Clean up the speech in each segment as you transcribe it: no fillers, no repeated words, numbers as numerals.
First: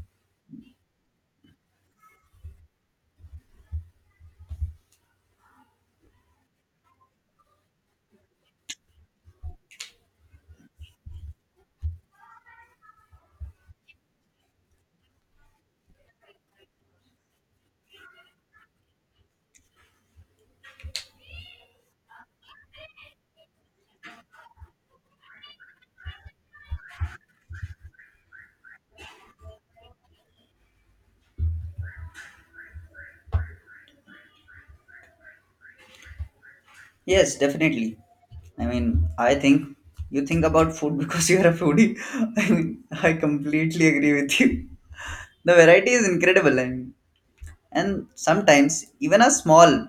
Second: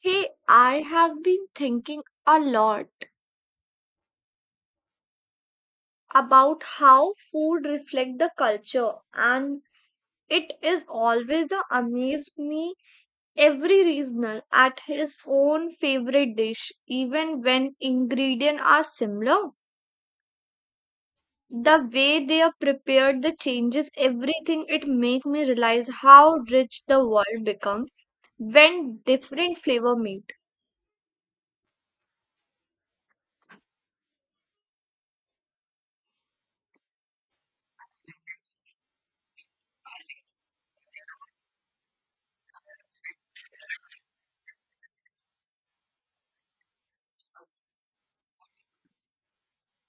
Hey, I have been thinking a lot about how food reflect the culture and it is always the amaze me every regional at his own favorite dish even when ingredients are similar the way they are prepared the changes everything it make me realize how rich the world becomes when different flavor meet. Yes, definitely. I mean, I think you think about food because you are a foodie. I mean, I completely agree with you. The variety is incredible, I mean, and sometimes even a small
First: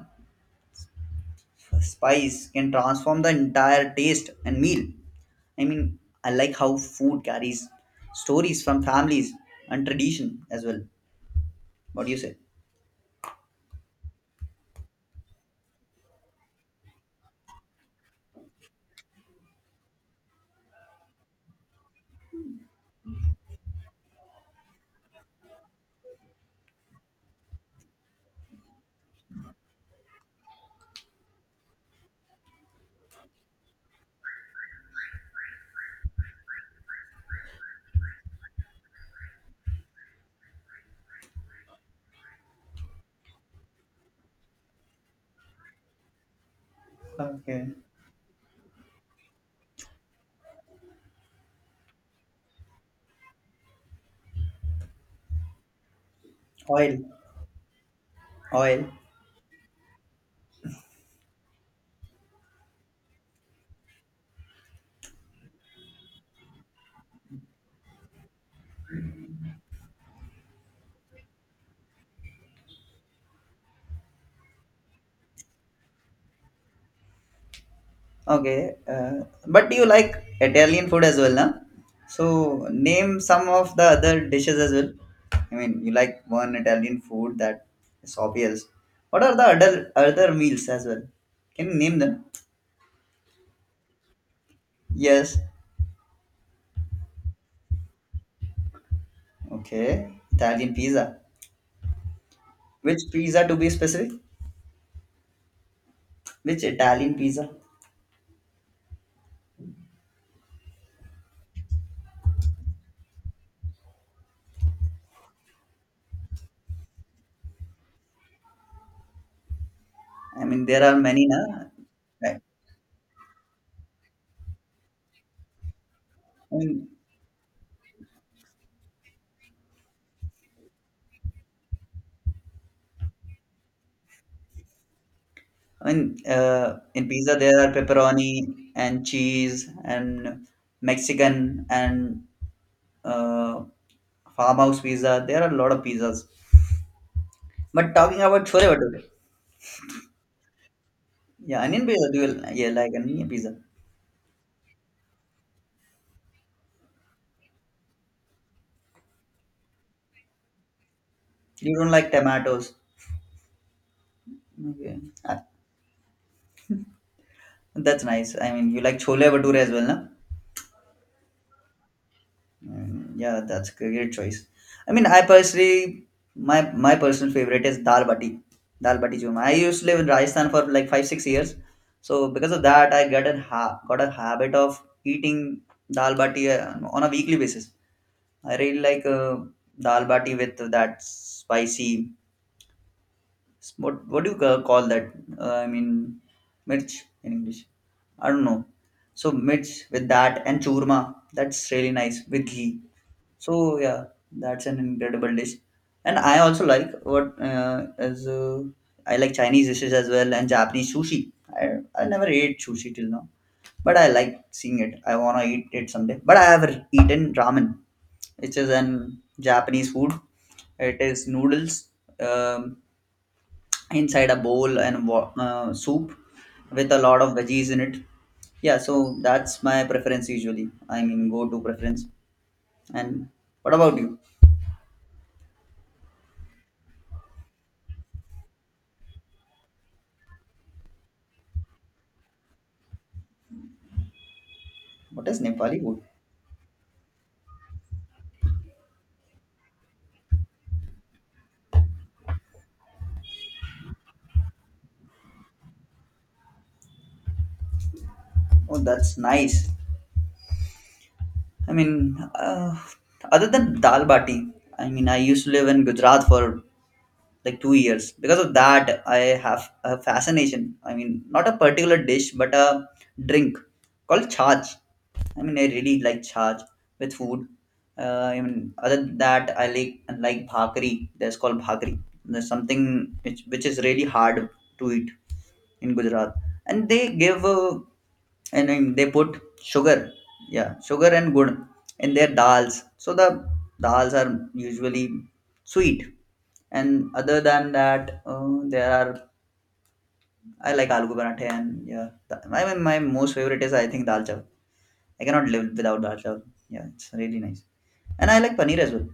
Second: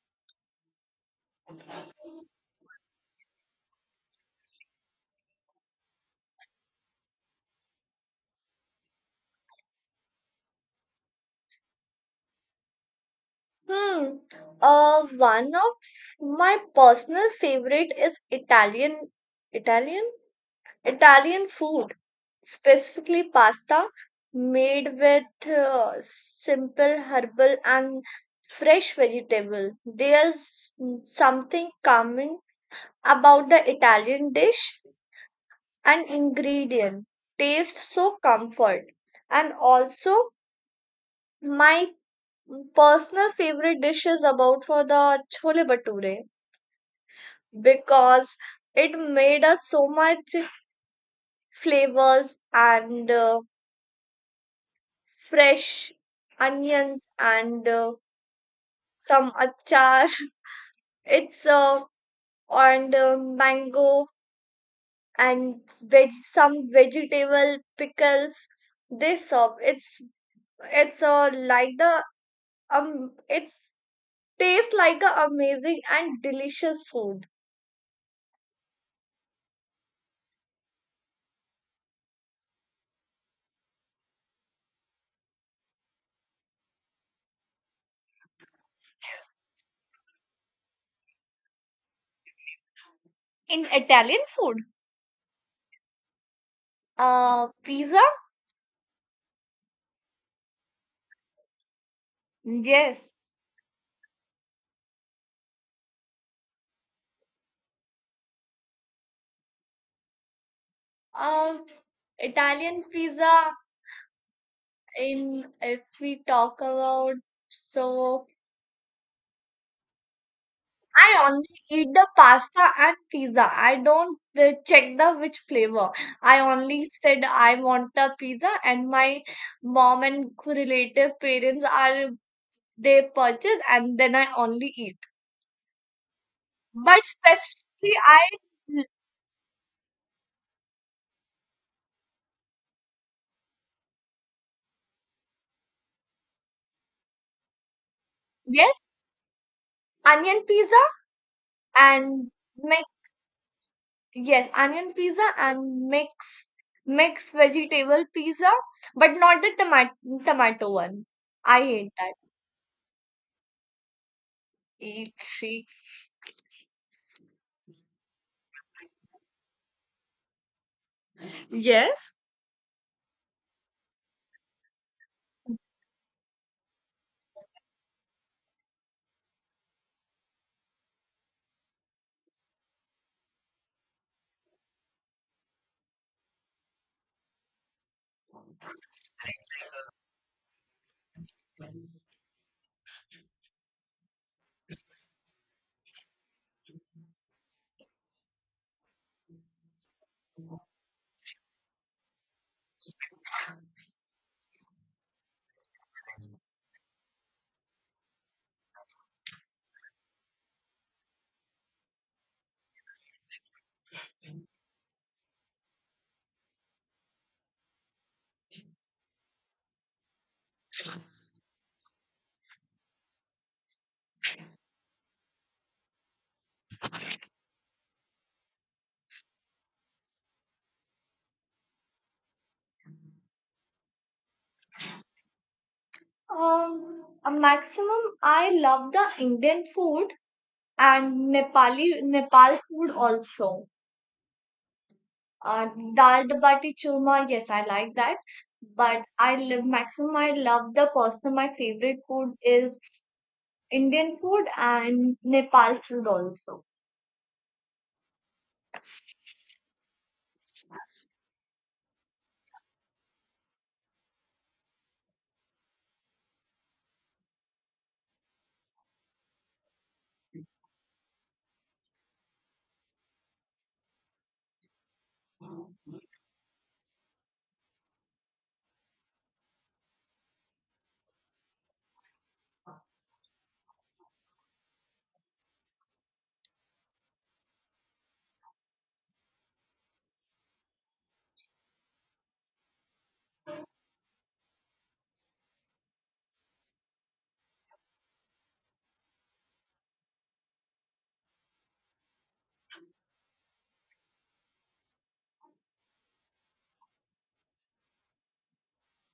spice can transform the entire taste and meal. I mean, I like how food carries stories from families and tradition as well. What do you say? Hmm. One of my personal favorite is Italian, Italian, Italian food, specifically pasta made with simple herbal and fresh vegetable. There's something calming about the Italian dish and ingredient. Taste so comfort. And also my personal favorite dish is about for the chole bhature Okay. because it made us so much flavors and fresh Oil. onions and Oil. some achar. It's and Mango and veg some vegetable pickles. This soup it's like the it's tastes like a amazing and delicious food. Okay, but you like Italian food as well, huh? So name some of the other dishes as well. I mean, you like one Italian food that is obvious. What are the other meals as well? Can you name them? In Italian food, Yes. Pizza. Okay, Italian pizza. Which Yes, pizza to be specific? Which Italian pizza? Uh, Italian pizza in if we talk about so I mean, there are I many, na? only eat the Right. pasta and pizza. I don't check the which flavor. I I only mean, said I want the pizza and my mom and relative parents are they purchase and then I only eat. I mean, But in pizza there are specifically I pepperoni and cheese and Mexican and uh, farmhouse pizza. There are a lot of pizzas. But talking about chole yes, bhature, onion pizza yeah, onion pizza. Do you, and yeah, like onion pizza? Yes, onion pizza and mixed vegetable pizza, but not the tomato one. I You don't hate like that. tomatoes. Okay, Eat ah, three. that's nice. I mean, you like chole bhature as well, no? Yes. Mm, yeah, that's a great choice. I mean, I personally, my personal favorite is dal bati churma. I used to live in Rajasthan for like 5-6 years, so because of that, I got a habit of eating dal bati on a weekly basis. I really like dal bati with that spicy. What do you call that? I mean, mirch in English. I don't know. So mirch with that and churma. That's really nice with ghee. So yeah, that's an incredible dish. And I also like what is I like Chinese dishes as well and Japanese sushi. I never ate sushi till now but I like seeing it. I wanna eat it someday. But I have eaten ramen, which is an Japanese food. It is noodles um, inside a bowl and soup with a lot of veggies in it. Yeah, so that's my preference usually. I mean, go-to preference. And what about you? Um, a maximum. I love the Indian food and Nepali Nepal food also. What is Uh, Nepali food? Dal dabati churma. Yes, I like that. But I love maximum. I love the personal. My favorite food is Indian food and Nepal food also. Oh, that's nice. I mean, other than dal bati, I mean, I used to live in Gujarat for like 2 years because of that I have a fascination, I mean not a particular dish but a drink called chaj. I mean, I really like chaj with food. I mean, other than that, I like bhakri. That's called bhakri. There's something which is really hard to eat in Gujarat, and they give uh, and then they put sugar, yeah, sugar and good in their dals. So the dals are usually sweet, and other than that, there are I like aloo ke parathe and yeah, I mean my most favorite is I think dal chawal. I cannot live without dal chawal. Yeah, it's really nice. And I like paneer as well.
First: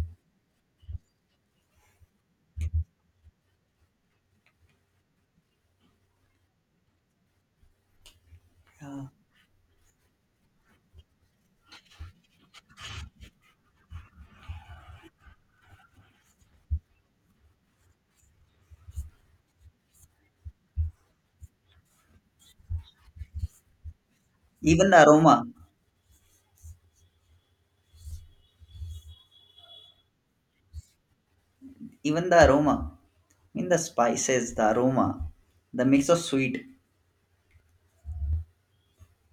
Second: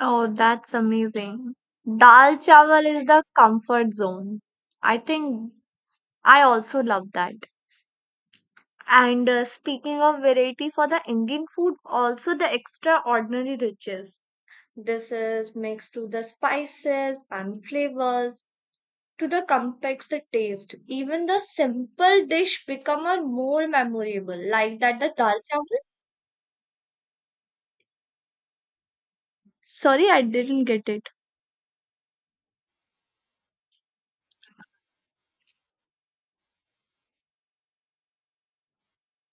Oh, that's amazing. Dal chawal is the comfort zone. I think I also love that. Yeah. And speaking of variety for the Indian food, also the extraordinary riches. This is mixed to the spices and flavors, to the complex the taste. Even the simple dish become a more memorable, like Even that the the dal aroma, chawal. Sorry, I didn't get it. even the aroma, I mean the spices, the aroma, the mix of sweet,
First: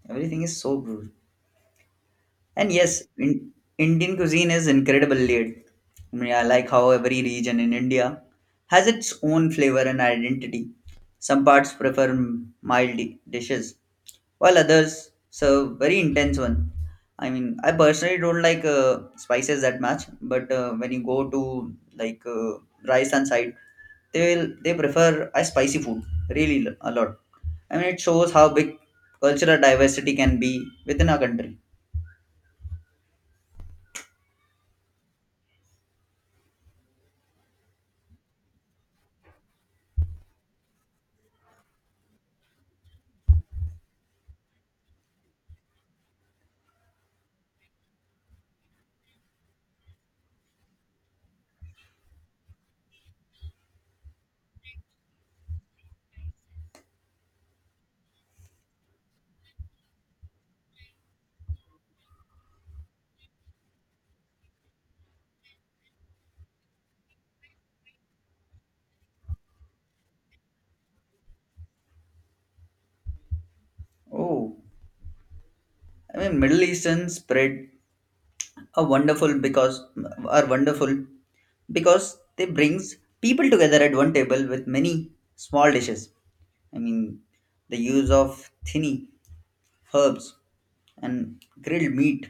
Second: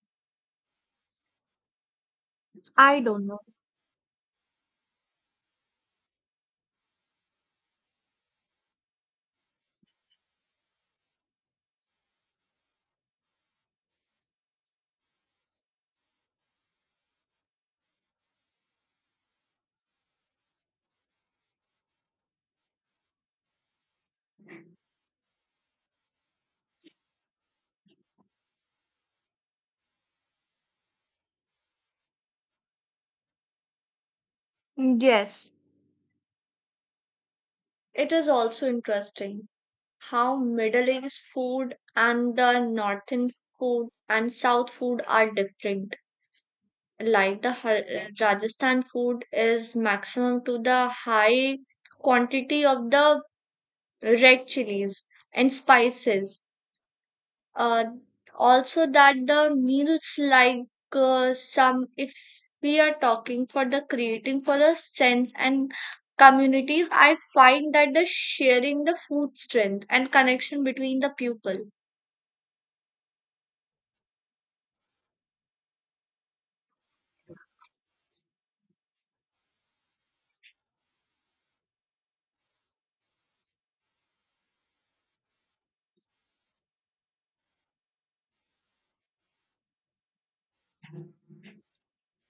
everything is so good. And I yes, don't know. Indian cuisine is incredibly layered. I mean, I like how every region in India has its own flavor and identity. Some parts prefer mild dishes, while others serve very intense one. I mean, I personally don't like spices that much, but when you go to like Rajasthan side, they prefer a spicy food really a lot. I mean, it shows how big cultural diversity can be within a country. Yes, it is also interesting, how Middle East food and the Northern food and South food are different. Like the Rajasthan food is maximum to the high quantity of the red chilies and spices. Uh, Also that the meals like some if we are talking for the creating for the sense and communities, I find that the sharing the food strength and connection between the people. Oh. I mean, Middle Eastern spread are wonderful because are wonderful because they brings people together at one table with many small dishes. I mean, the use of thinny herbs and grilled meat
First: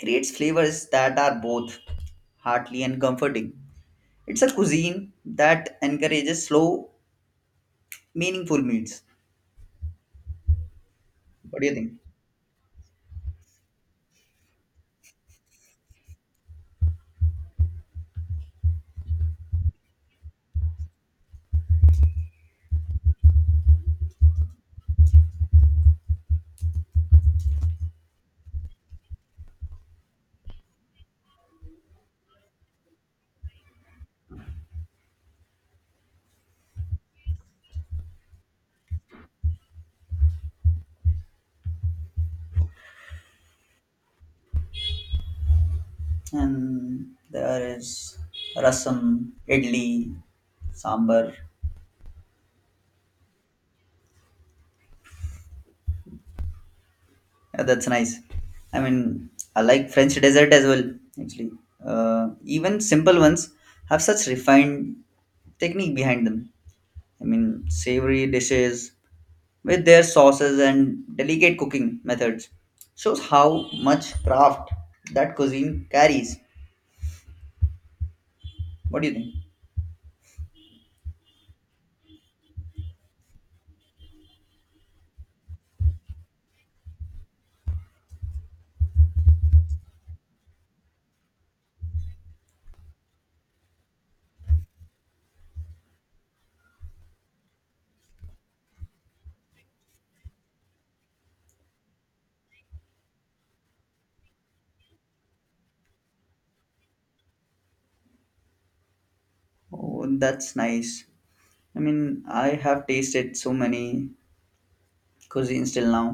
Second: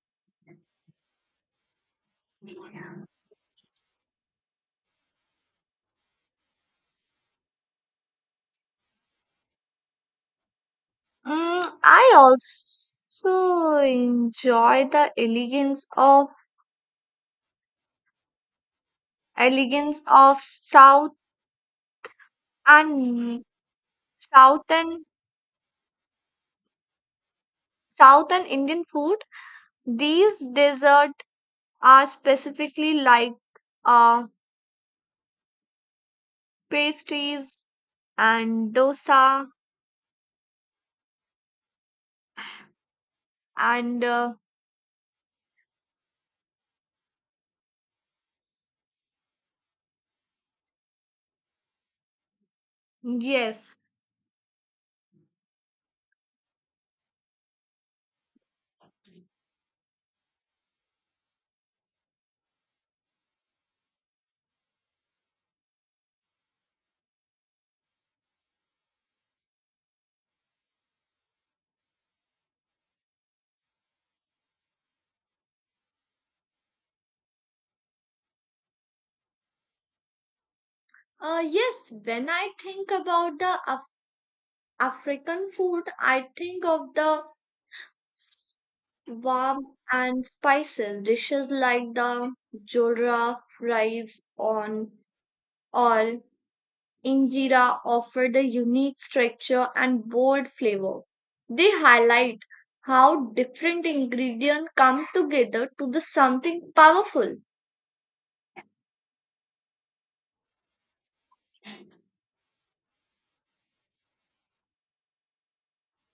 creates flavors that are both heartly and comforting. It's a cuisine that encourages slow, meaningful meals. What do Mm, you think? I also enjoy the elegance of South and Southern Southern Indian food. These desserts are specifically like uh, pastries and dosa and And there is rasam, idli, sambar. yes, Yeah, that's nice. I mean, I like French dessert as well, actually. Even simple ones have such refined technique behind them. I mean, savory dishes with their sauces and delicate cooking methods shows how much craft that cuisine carries. What do you think? Yes. When I think about the African food, I think of the warm and spices. Dishes like the jodra rice on or injera offer the unique structure and bold flavor. They highlight how different ingredients come together to the something powerful. Oh, that's nice. I mean, I have tasted so many cuisines till now,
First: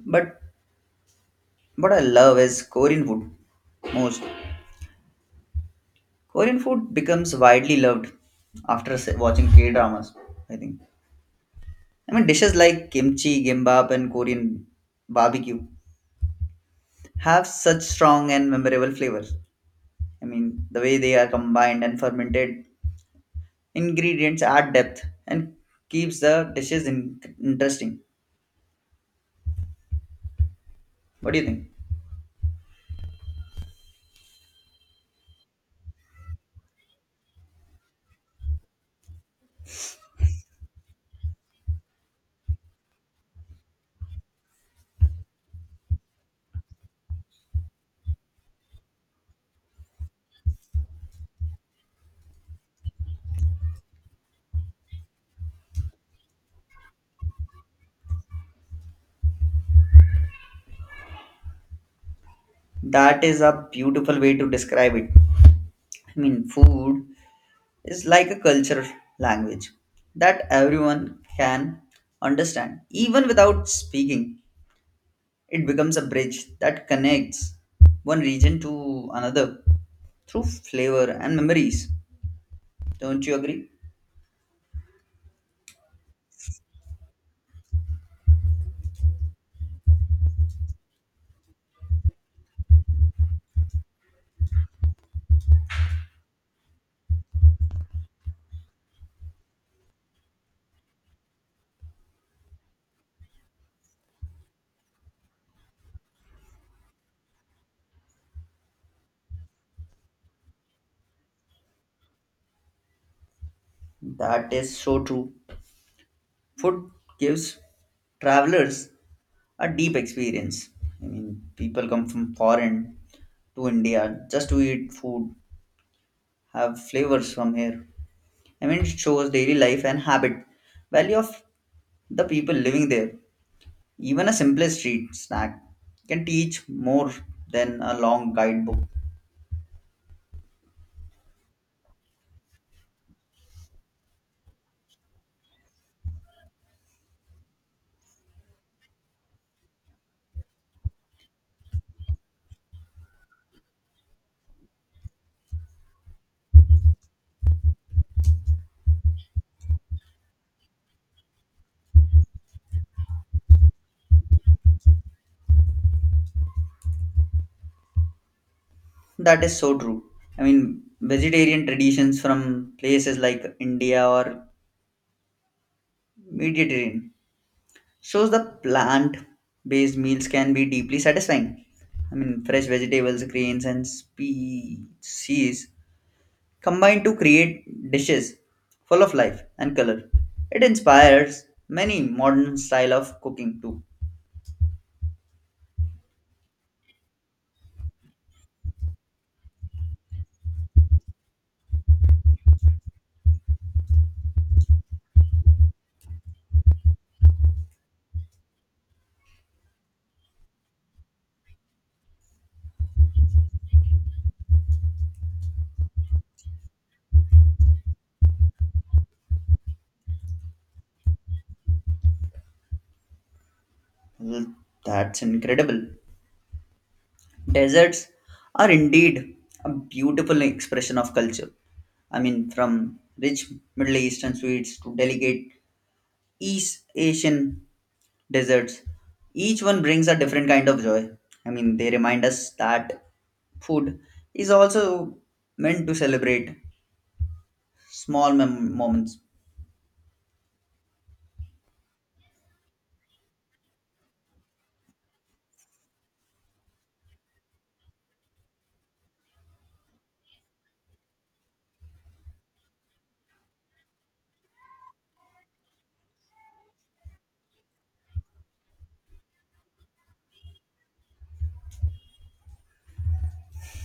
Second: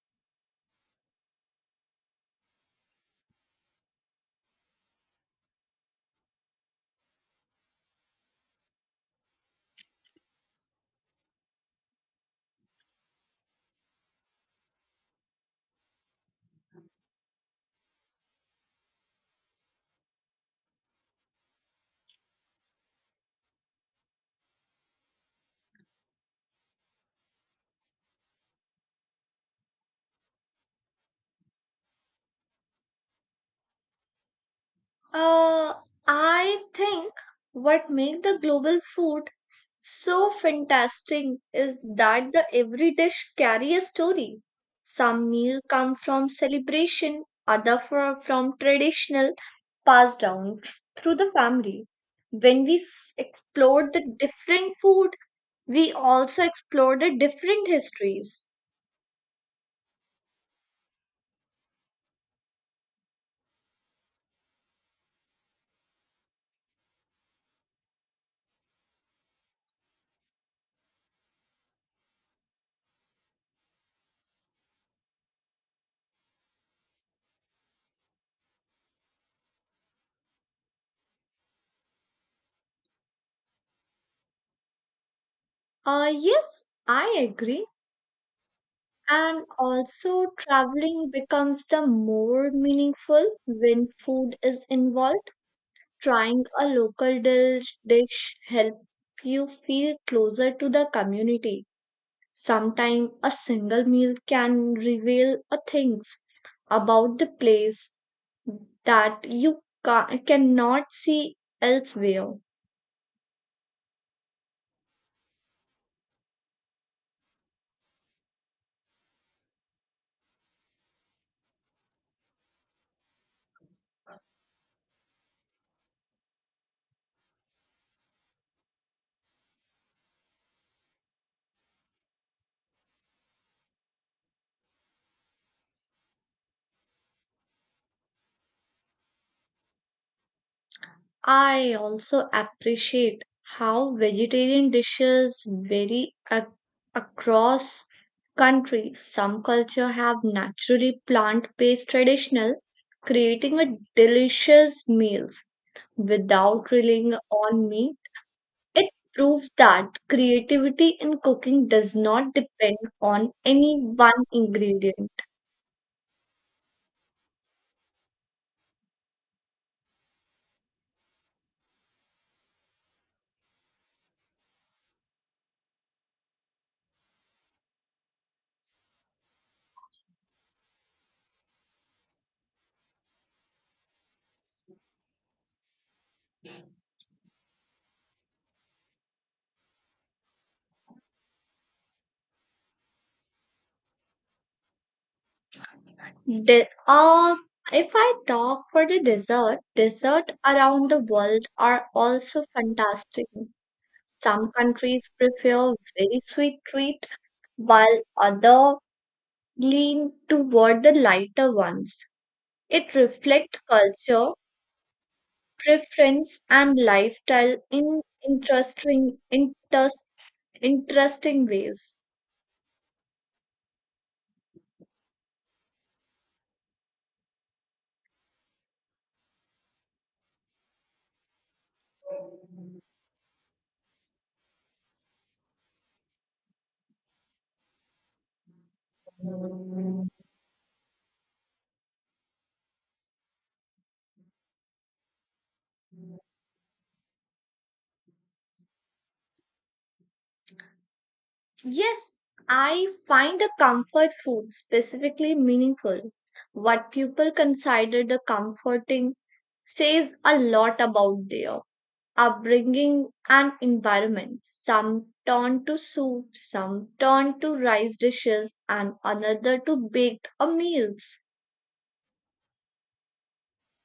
but what I love is Korean food most. Korean food becomes widely loved after watching K dramas, I think. I mean, dishes like kimchi, gimbap, and Korean barbecue have such strong and memorable flavors. I mean, the way they are combined and fermented ingredients add depth and keeps the dishes interesting. What do you think? Uh, I think what makes the global food so fantastic is that the every dish carry a story. Some meal come from celebration, other from traditional passed down through the family. When we explore the different food, we also explore the different histories. That is a beautiful way to describe it. I mean, food is like a culture language that everyone can understand, even without speaking. It becomes a bridge that connects one region to another through flavor and memories. Don't you agree? Yes, I agree. And also, traveling becomes the more meaningful when food is involved. Trying a local dish help you feel closer to the community. Sometimes a single meal can reveal a things about the place that you cannot see elsewhere. That is so true. Food gives travelers a deep experience. I mean, people come from foreign to India just to eat food, have flavors from here. I mean, it shows daily life and habit, value of the people living there. Even a simplest street snack can teach more than a long guidebook. I also appreciate how vegetarian dishes vary across countries. Some culture have naturally plant-based traditional, creating a delicious meals without relying on meat. It proves that creativity in cooking does not depend on any one ingredient. That is so true. I mean, vegetarian traditions from places like India or Mediterranean shows the plant-based meals can be deeply satisfying. I mean, fresh vegetables, grains, and species combine to create dishes full of life and color. It inspires many modern style of cooking too. De- uh, if I talk for the dessert, dessert around the world are also fantastic. Some countries prefer very sweet treat, while other lean toward the lighter ones. It reflects culture, preference, and lifestyle in interesting, interest, interesting ways. Well, that's incredible. Deserts are indeed a beautiful expression of culture. I mean, from rich Middle Eastern sweets to delicate East Asian desserts, each one brings a different kind of joy. I mean, they remind us that food is also meant to celebrate small moments. Yes, I find the comfort food specifically meaningful. What people consider the comforting says a lot about their upbringing and environment. Some turn to soup, some turn to rice dishes, and another to baked meals.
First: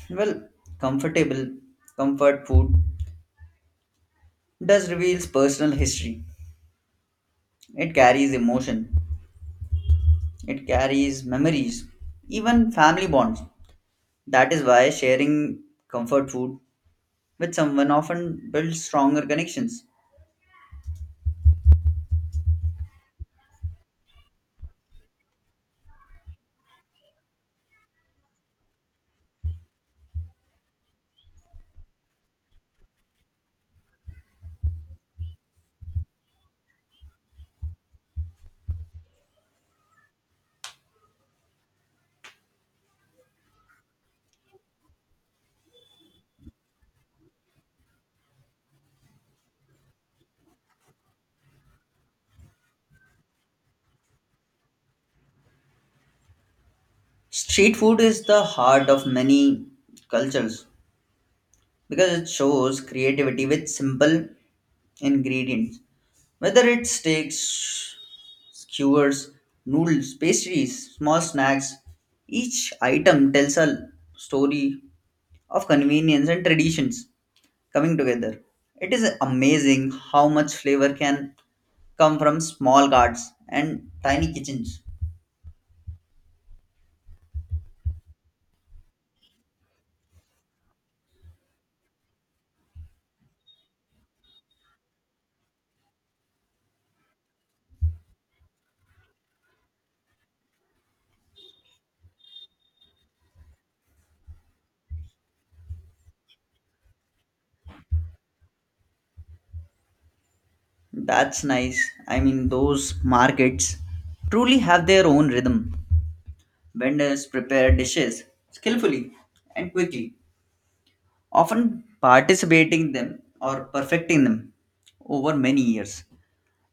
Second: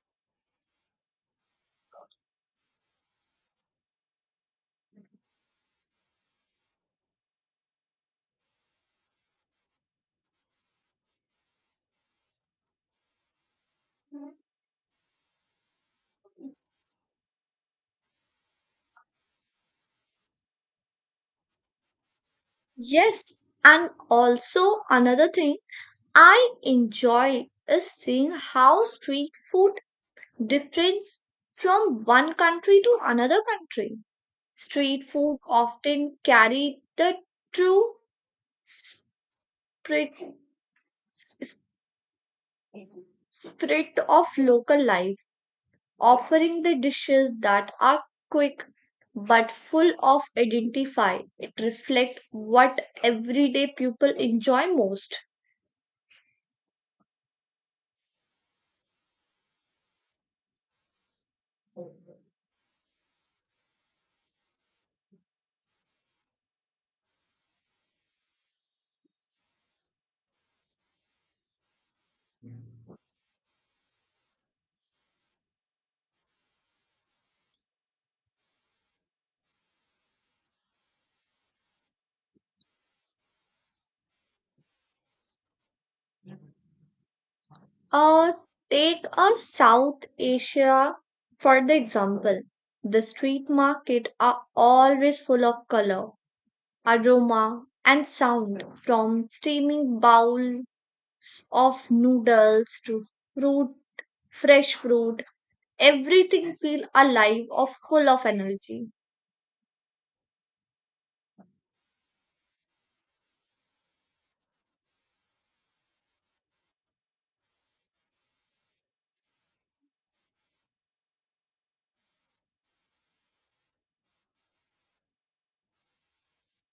Well, comfortable, comfort food does reveals personal history. It carries emotion. It carries memories, even family bonds. That is why sharing comfort food with someone often builds stronger connections. Yes, and also another thing I enjoy is seeing how street food difference from one country to another country. Street food often carry the true spirit, spirit of local life, offering the dishes that are quick but full of identify. It reflects what everyday people enjoy most. Street food is the heart of many cultures because it shows creativity with simple ingredients. Whether it's steaks, skewers, noodles, pastries, small snacks, each item tells a story of convenience and traditions coming together. It is amazing how much flavor can come from small carts and tiny kitchens. Uh, Take a South Asia for the example. The street market are always full of color, aroma, and sound from steaming bowls of noodles to fruit, fresh fruit. Everything feel alive or full of energy. That's nice. I mean, those markets truly have their own rhythm. Vendors prepare dishes skillfully and quickly, often participating them or perfecting them over many years.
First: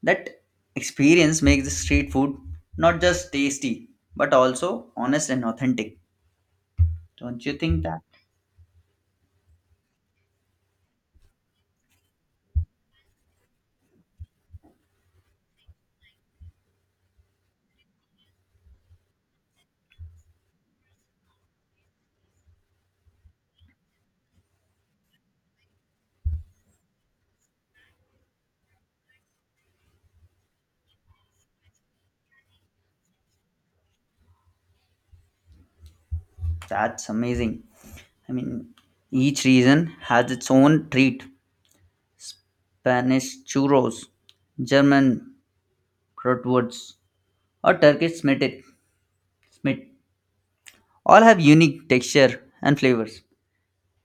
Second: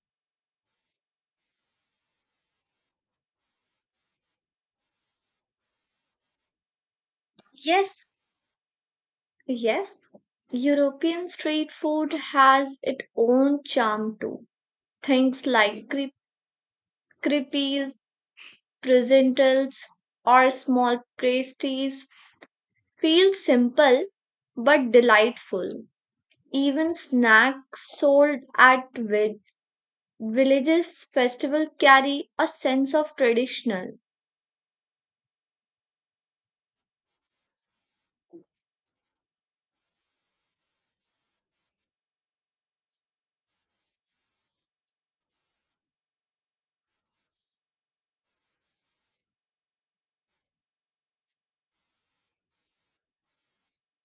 That experience makes the street food not just tasty but also honest and authentic. Don't you think that? Yes, yes. European street food has its own charm too. Things like crepe, pretzels, or small pastries feel simple but delightful. Even snacks sold at vid- villages festival carry a sense of traditional. That's amazing. I mean, each region has its own treat Spanish churros, German bratwurst, or Turkish smit, all have unique texture and flavors.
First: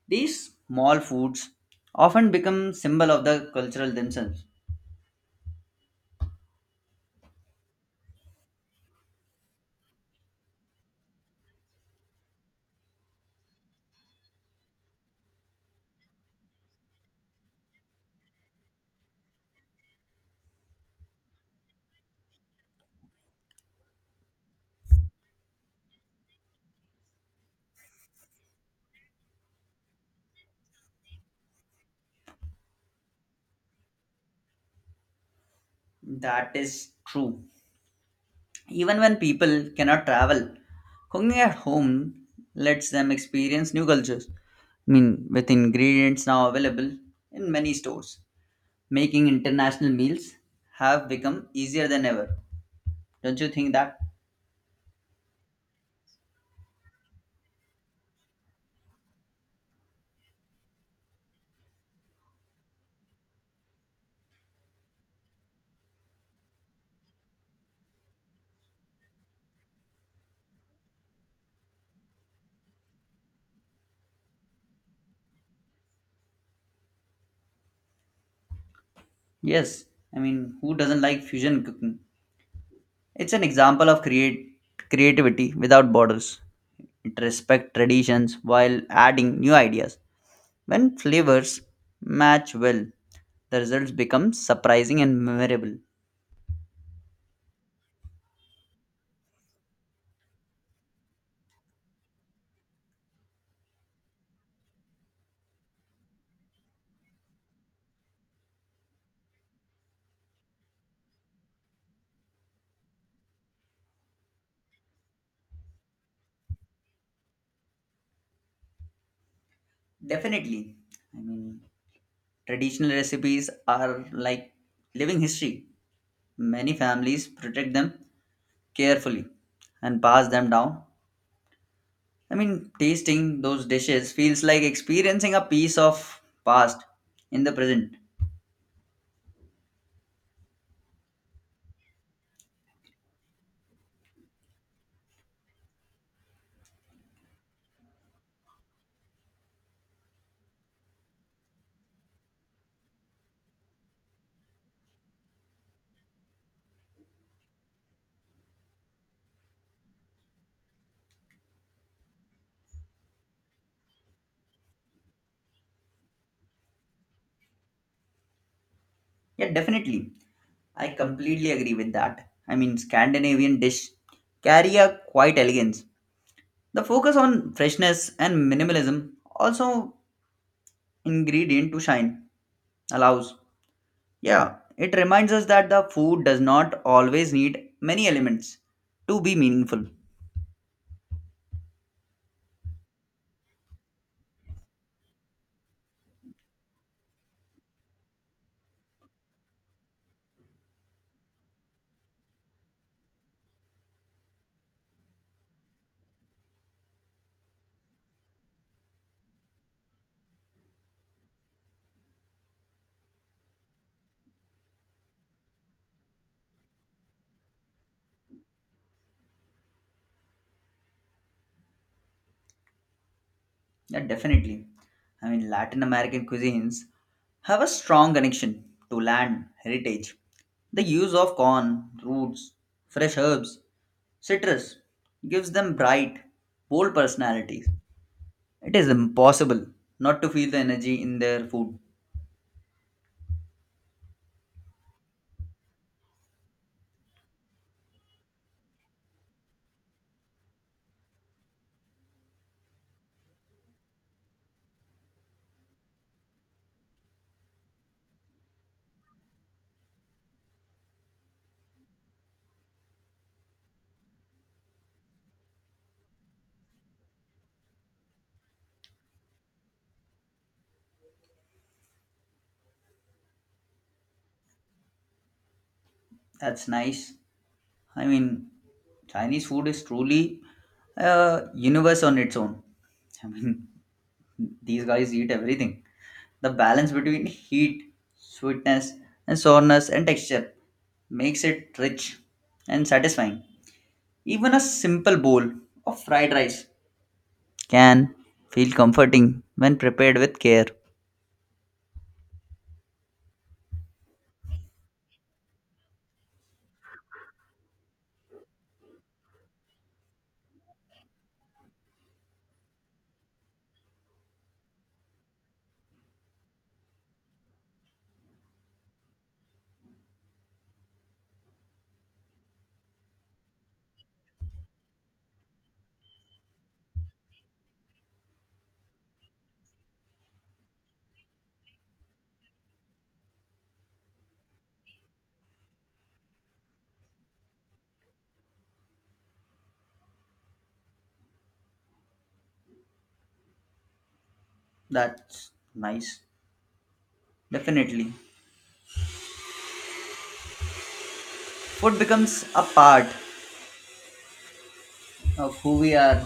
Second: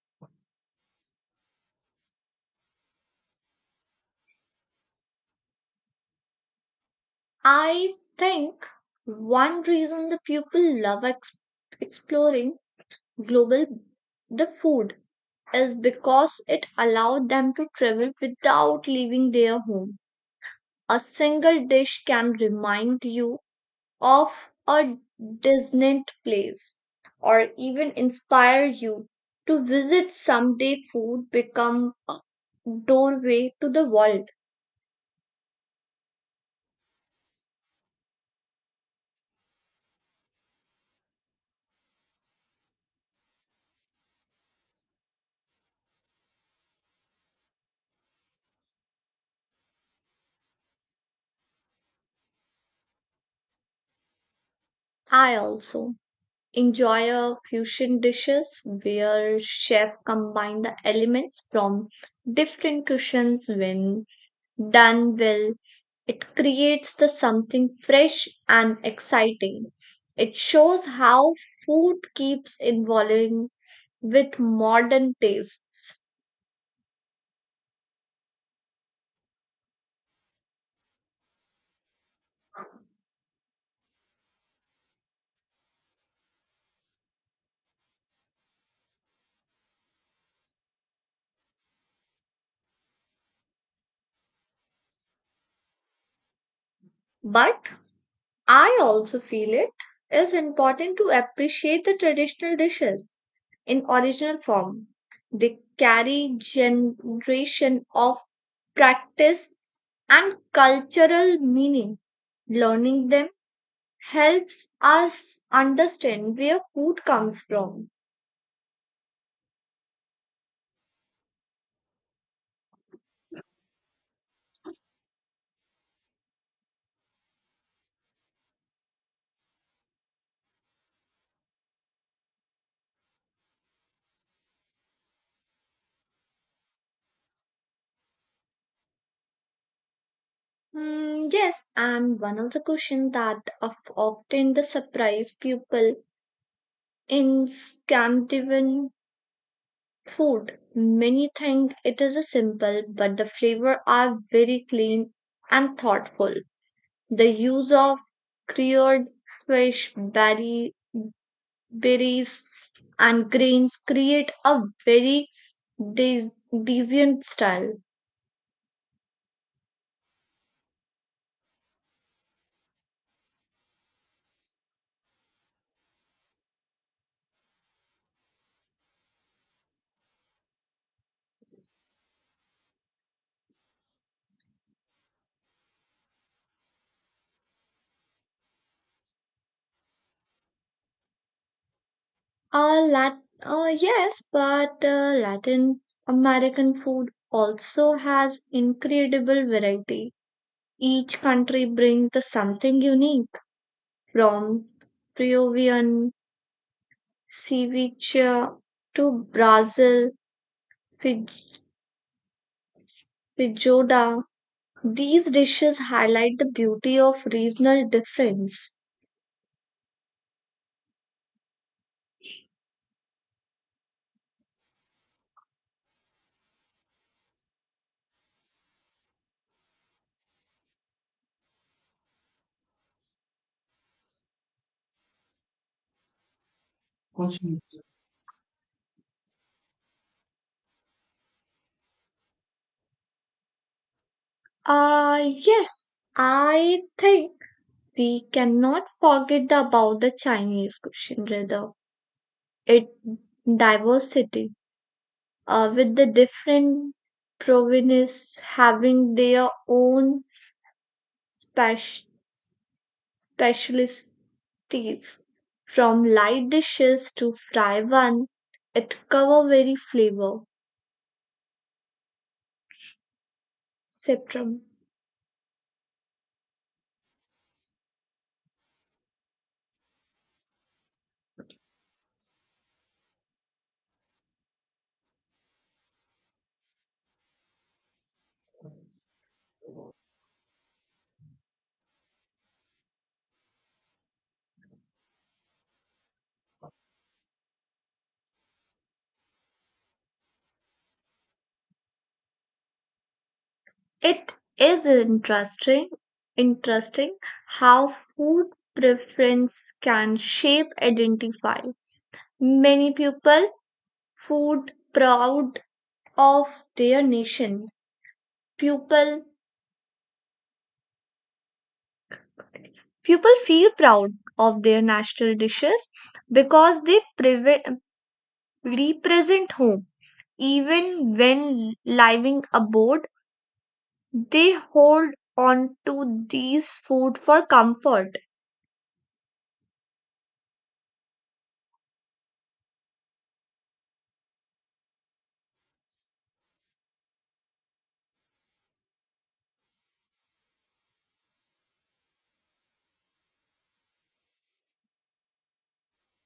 These small foods often become symbol of the cultural themselves. I think one reason the people love exploring global the food is because it allowed them to travel without leaving their home. A single dish can remind you of a distant place or even inspire you to visit someday food become a doorway to the world. That is true. Even when people cannot travel, cooking at home lets them experience new cultures. I mean, with ingredients now available in many stores, making international meals have become easier than ever. Don't you think that? I also enjoy a fusion dishes where chef combine the elements from different cuisines when done well it creates the something fresh and exciting it shows how food keeps evolving with modern tastes. Yes, I mean, who doesn't like fusion cooking? It's an example of create creativity without borders. It respects traditions while adding new ideas. When flavors match well, the results become surprising and memorable. But I also feel it is important to appreciate the traditional dishes in original form. They carry generation of practice and cultural meaning. Learning them helps us understand where food comes from. Definitely. I mean, traditional recipes are like living history. Many families protect them carefully and pass them down. I mean, tasting those dishes feels like experiencing a piece of past in the present. Hmm, yes, and one of the questions that of often the surprise people in Scandinavian food. Many think it is a simple, but the flavor are very clean and thoughtful. The use of cured fish, berries, and grains create a very de- decent style. Yeah, definitely. I completely agree with that. I mean, Scandinavian dish carry a quite elegance. The focus on freshness and minimalism also ingredient to shine allows. Yeah, it reminds us that the food does not always need many elements to be meaningful. Yes, but Latin American food also has incredible variety. Each country brings the something unique from Peruvian ceviche to Brazil fij- feijoada. These dishes highlight the beauty of regional difference. Yeah, definitely. I mean, Latin American cuisines have a strong connection to land heritage. The use of corn, roots, fresh herbs, citrus gives them bright, bold Awesome. personalities. It is impossible not to feel the energy in their food. Yes, I think we cannot forget about the Chinese cuisine rather. It diversity with the different provinces having their own special tastes, from light dishes to fry one, it cover very flavor spectrum. That's nice. I mean, Chinese food is truly a universe on its own. I mean, these guys eat everything. The balance between heat, sweetness, and sourness and texture makes it rich and satisfying. Even a simple bowl of fried rice can feel comforting when prepared with care. It is interesting how food preference can shape identify. Many people food proud of their nation. People People feel proud of their national dishes because they represent home. Even when living abroad, they hold on to these food for comfort. That's nice. Definitely. Food becomes a part of who we are.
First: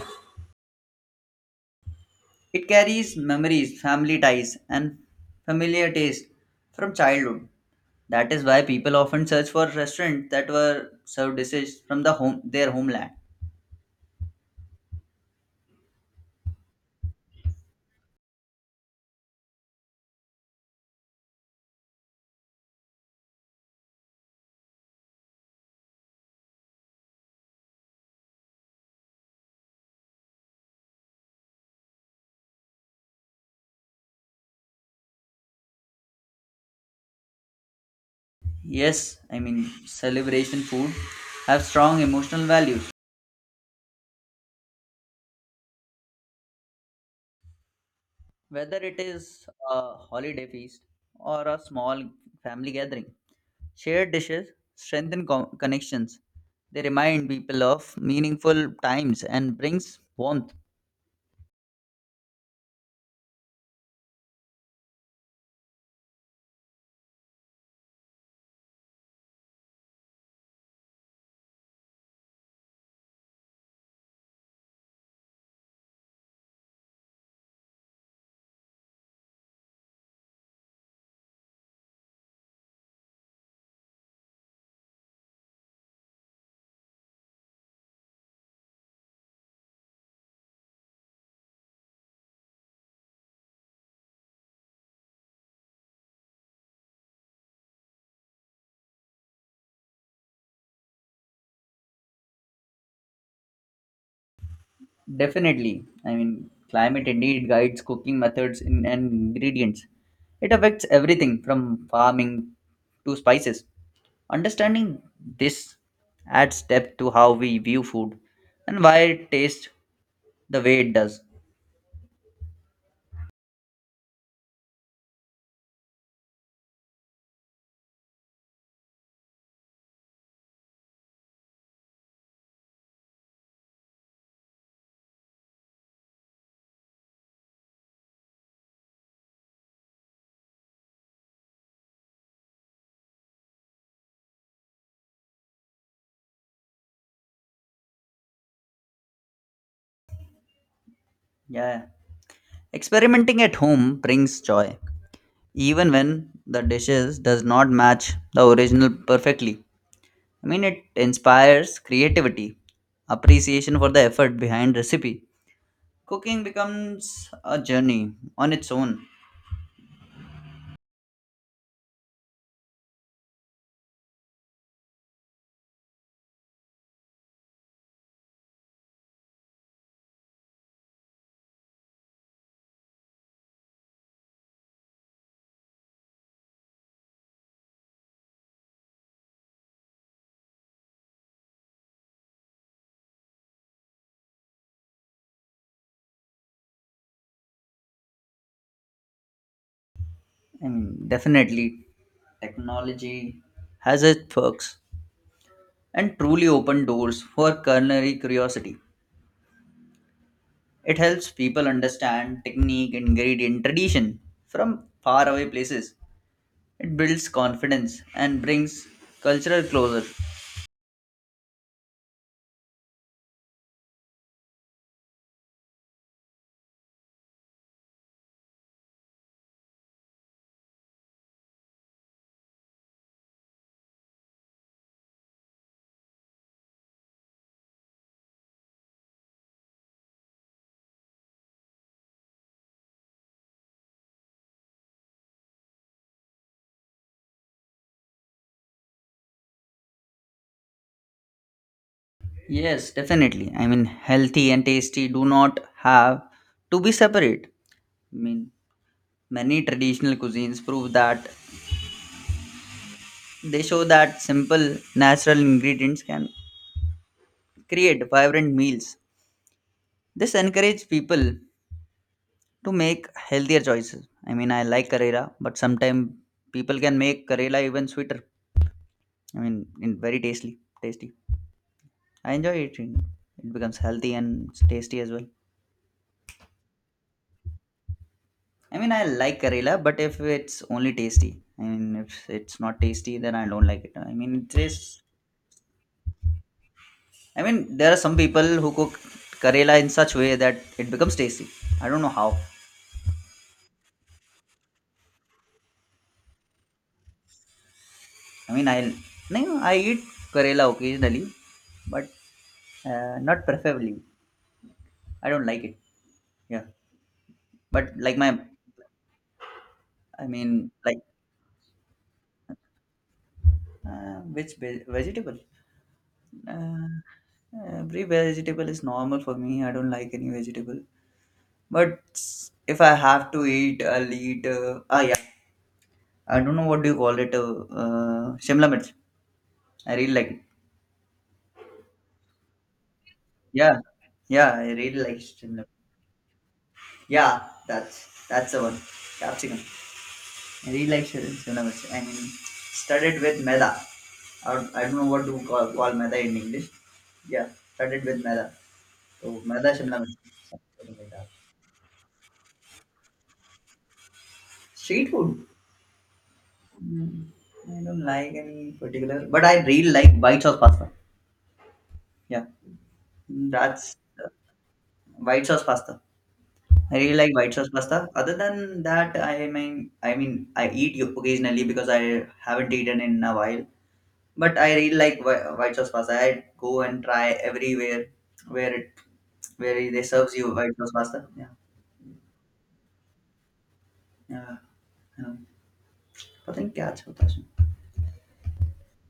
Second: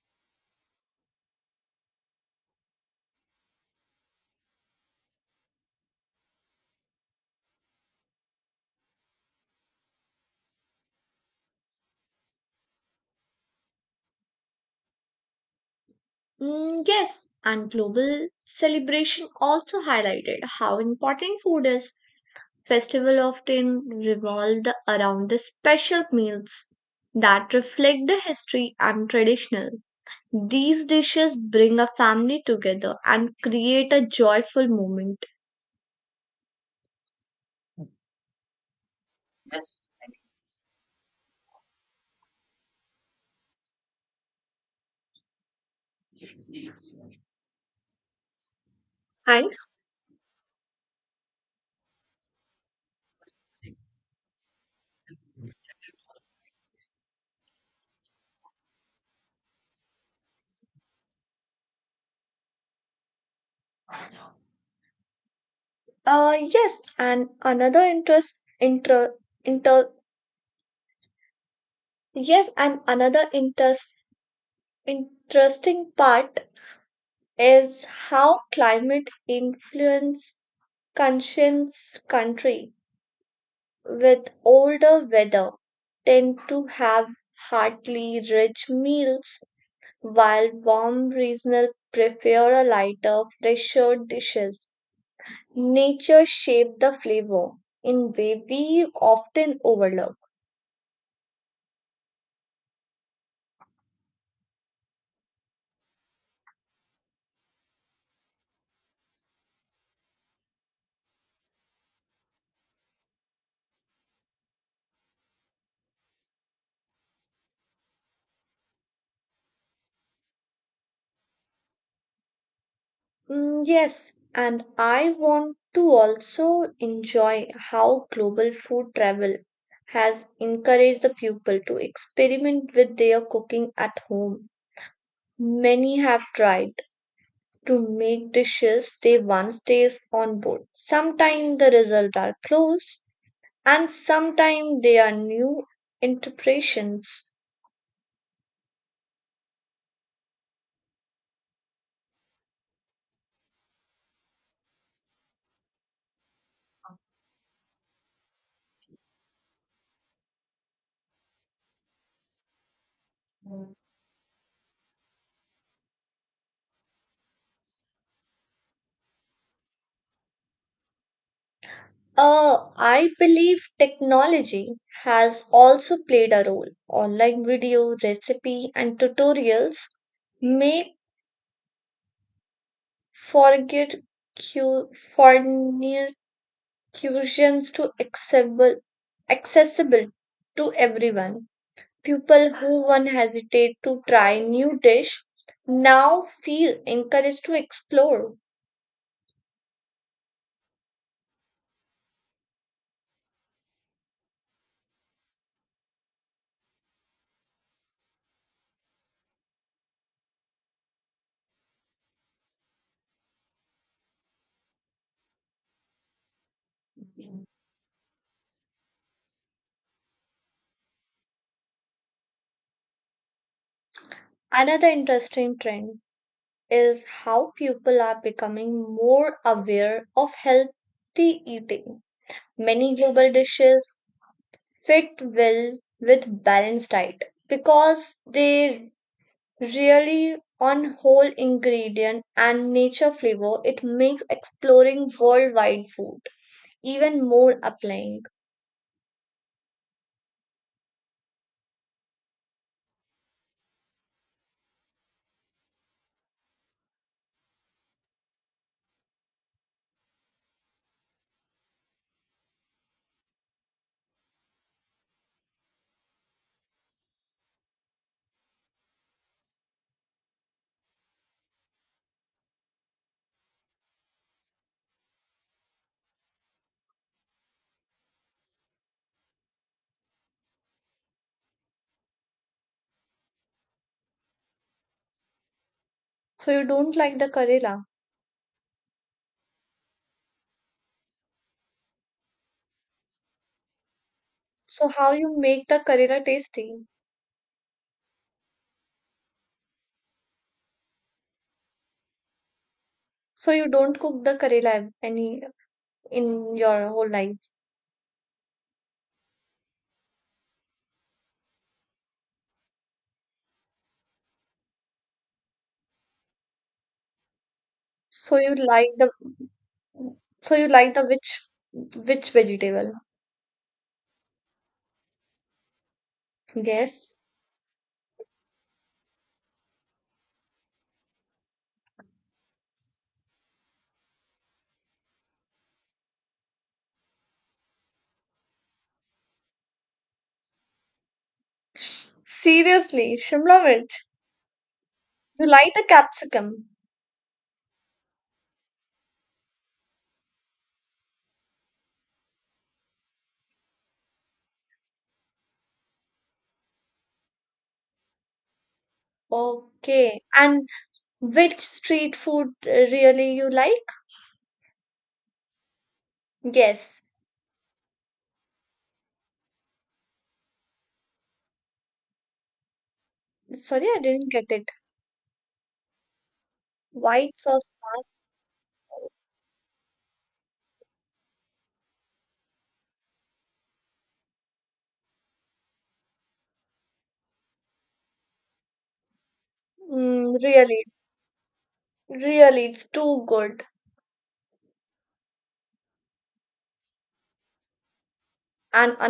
It carries memories, family ties, and familiar taste from childhood. That is why people often search for restaurants that were served dishes from the home, their homeland. Mm, yes, and global celebration also highlighted how important food is. Festival often revolved around the special meals that reflect the history and traditional. These dishes bring a family together and create a joyful moment. Yes, I mean, celebration food have strong emotional values, whether it is a holiday feast or a small family gathering. Shared dishes strengthen connections. They remind people of meaningful times and brings warmth. Uh, yes, and another interest inter, inter yes, and another interest interesting part is how climate influence conscience country with older weather tend to have heartily rich meals while warm regional prefer a lighter, fresher dishes. Nature shape the flavor in way we often overlook. Definitely. I mean, climate indeed guides cooking methods and ingredients. It affects everything from farming to spices. Understanding this adds depth to how we view food and why it tastes the way it does. Mm, yes, and I want to also enjoy how global food travel has encouraged the people to experiment with their cooking at home. Many have tried to make dishes they once tasted on board. Sometimes the results are close, and sometimes they are new interpretations. Yeah. Experimenting at home brings joy, even when the dishes does not match the original perfectly. I mean, it inspires creativity, appreciation for the effort behind recipe. Cooking becomes a journey on its own. I believe technology has also played a role. Online video, recipe, and tutorials make forget cu- fornications to accessible to everyone. People who once hesitate to try new dish now feel encouraged to explore. And definitely, technology has its perks and truly open doors for culinary curiosity. It helps people understand technique, ingredient, tradition from faraway places. It builds confidence and brings cultural closure. Another interesting trend is how people are becoming more aware of healthy eating. Many global dishes fit well with balanced diet because they really on whole ingredient and nature flavor it makes exploring worldwide food even more appealing. Yes, definitely. I mean, healthy and tasty do not have to be separate. I mean, many traditional cuisines prove that. They show that simple natural ingredients can create vibrant meals. This encourages people to make healthier choices. I mean, I like Karela, but sometimes people can make Karela even sweeter. I mean, in very tasty, tasty. I enjoy eating. It becomes healthy and tasty as well. So you don't like the karela. I mean, I like Karela, but if it's only tasty, I mean, if it's not tasty, then I don't like it. I mean, it So is. how you make the karela tasty? I mean, there are some people who cook Karela in such way that it becomes tasty. I don't know how. So you don't cook the karela any in your whole life. I mean, I'll no, I eat Karela occasionally, but not preferably. I don't like it. Yeah, but like So you like the I So you mean, like like the which vegetable? Which vegetable? Uh, Yes. every vegetable is normal for me. I don't like any vegetable. But if I have to eat, I'll eat. Ah, yeah. I don't know what do you call it. Shimla mirch. I really like it. Seriously, Shimla Yeah, mirch. yeah. I really like You Shimla. like the capsicum. Yeah, that's the one. Capsicum. Relaxation universe. I mean, started with Meda. Or I don't know what to call Meda in English. Yeah, started with Meda. So Meda Shimla Okay. Mirch, And something like that. which street food really you like? Street food. Yes. Mm, I don't like any particular, but I really like white sauce pasta. Yeah, Sorry, that's I uh, didn't get it. white sauce pasta. I really White like white sauce. sauce pasta. Other than that, I mean, I eat occasionally because I haven't eaten in a while. But I really like white sauce pasta. I go and try everywhere where it where they serves Mm, you white really, sauce pasta. Yeah, really, it's too good. yeah. I know. पता नहीं क्या अच्छा होता है And another